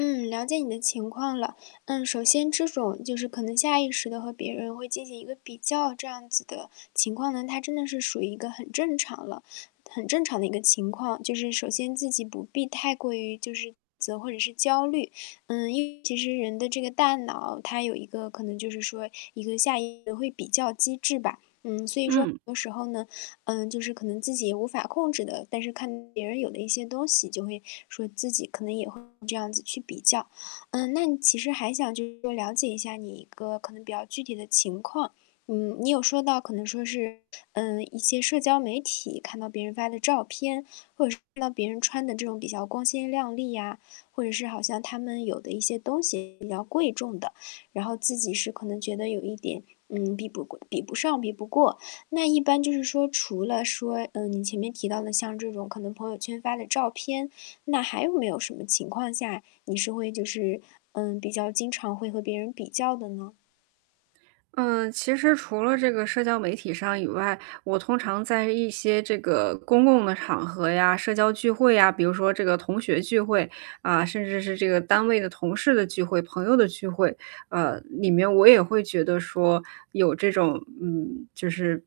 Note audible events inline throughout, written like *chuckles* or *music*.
嗯，了解你的情况了。嗯，首先这种就是可能下意识地和别人会进行一个比较这样子的情况呢，它真的是属于一个很正常了很正常的一个情况，就是首先自己不必太过于就是自责或者是焦虑。嗯，因为其实人的这个大脑，它有一个可能就是说一个下意会比较机制吧。嗯，所以说很嗯。多时候呢，嗯，就是可能自己无法控制的。但是看别人有的一些东西，就会说自己可能也会这样子去比较。嗯，那你其实还想就是了解一下你一个可能比较具体的情况。嗯，你有说到可能说是，呃，一些社交媒体看到别人发的照片，或者是看到别人穿的这种比较光鲜亮丽呀，或者是好像他们有的一些东西比较贵重的。然后自己是可能觉得有一点，嗯，比不贵比不上、比不过。那一般就是说除了说，嗯，你前面提到的像这种可能朋友圈发的照片，那还有没有什么情况下你是会就是，嗯，比较经常会和别人比较的呢？呃，其实除了这个社交媒体上以外，我通常在一些这个公共的场合呀、社交聚会啊，比如说这个同学聚会，啊，甚至是这个单位的同事的聚会、朋友的聚会，呃，里面我也会觉得说，有这种嗯，就是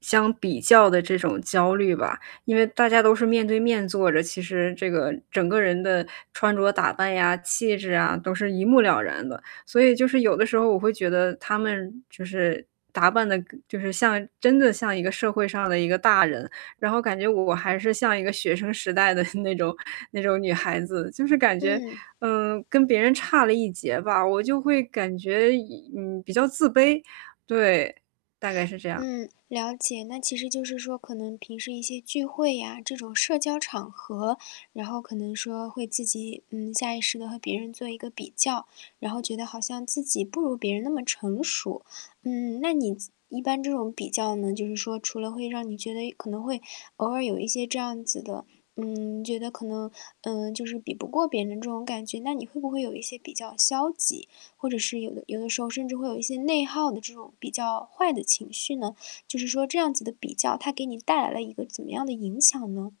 相比较的这种焦虑吧。因为大家都是面对面坐着，其实这个整个人的穿着打扮呀、气质啊，都是一目了然的。所以就是有的时候我会觉得他们就是打扮的跟就是像真的像一个社会上的一个大人。然后感觉我还是像一个学生时代的 *chuckles* 那种那种女孩子，就是感觉，嗯。嗯，跟别人差了一截吧。我就会感觉隐嗯，比较自卑。对，大概是这样嗯，了解。那其实就是说可能平时一些聚会呀，这种社交场合。然后可能说会自己，嗯，下意识地和别人做一个比较，然后觉得好像自己不如别人那么成熟。嗯，那你自一般这种比较呢，就是说除了会让你觉得，哎，可能会偶尔有一些这样子的嗯，觉得可能，嗯，就是比不过别人这种感觉。那你会不会有一些比较消极，或者是有的有的时候甚至会有一些内耗的这种比较坏的情绪呢？就是说这样子的比较，它给你带来了一个怎么样的影响呢？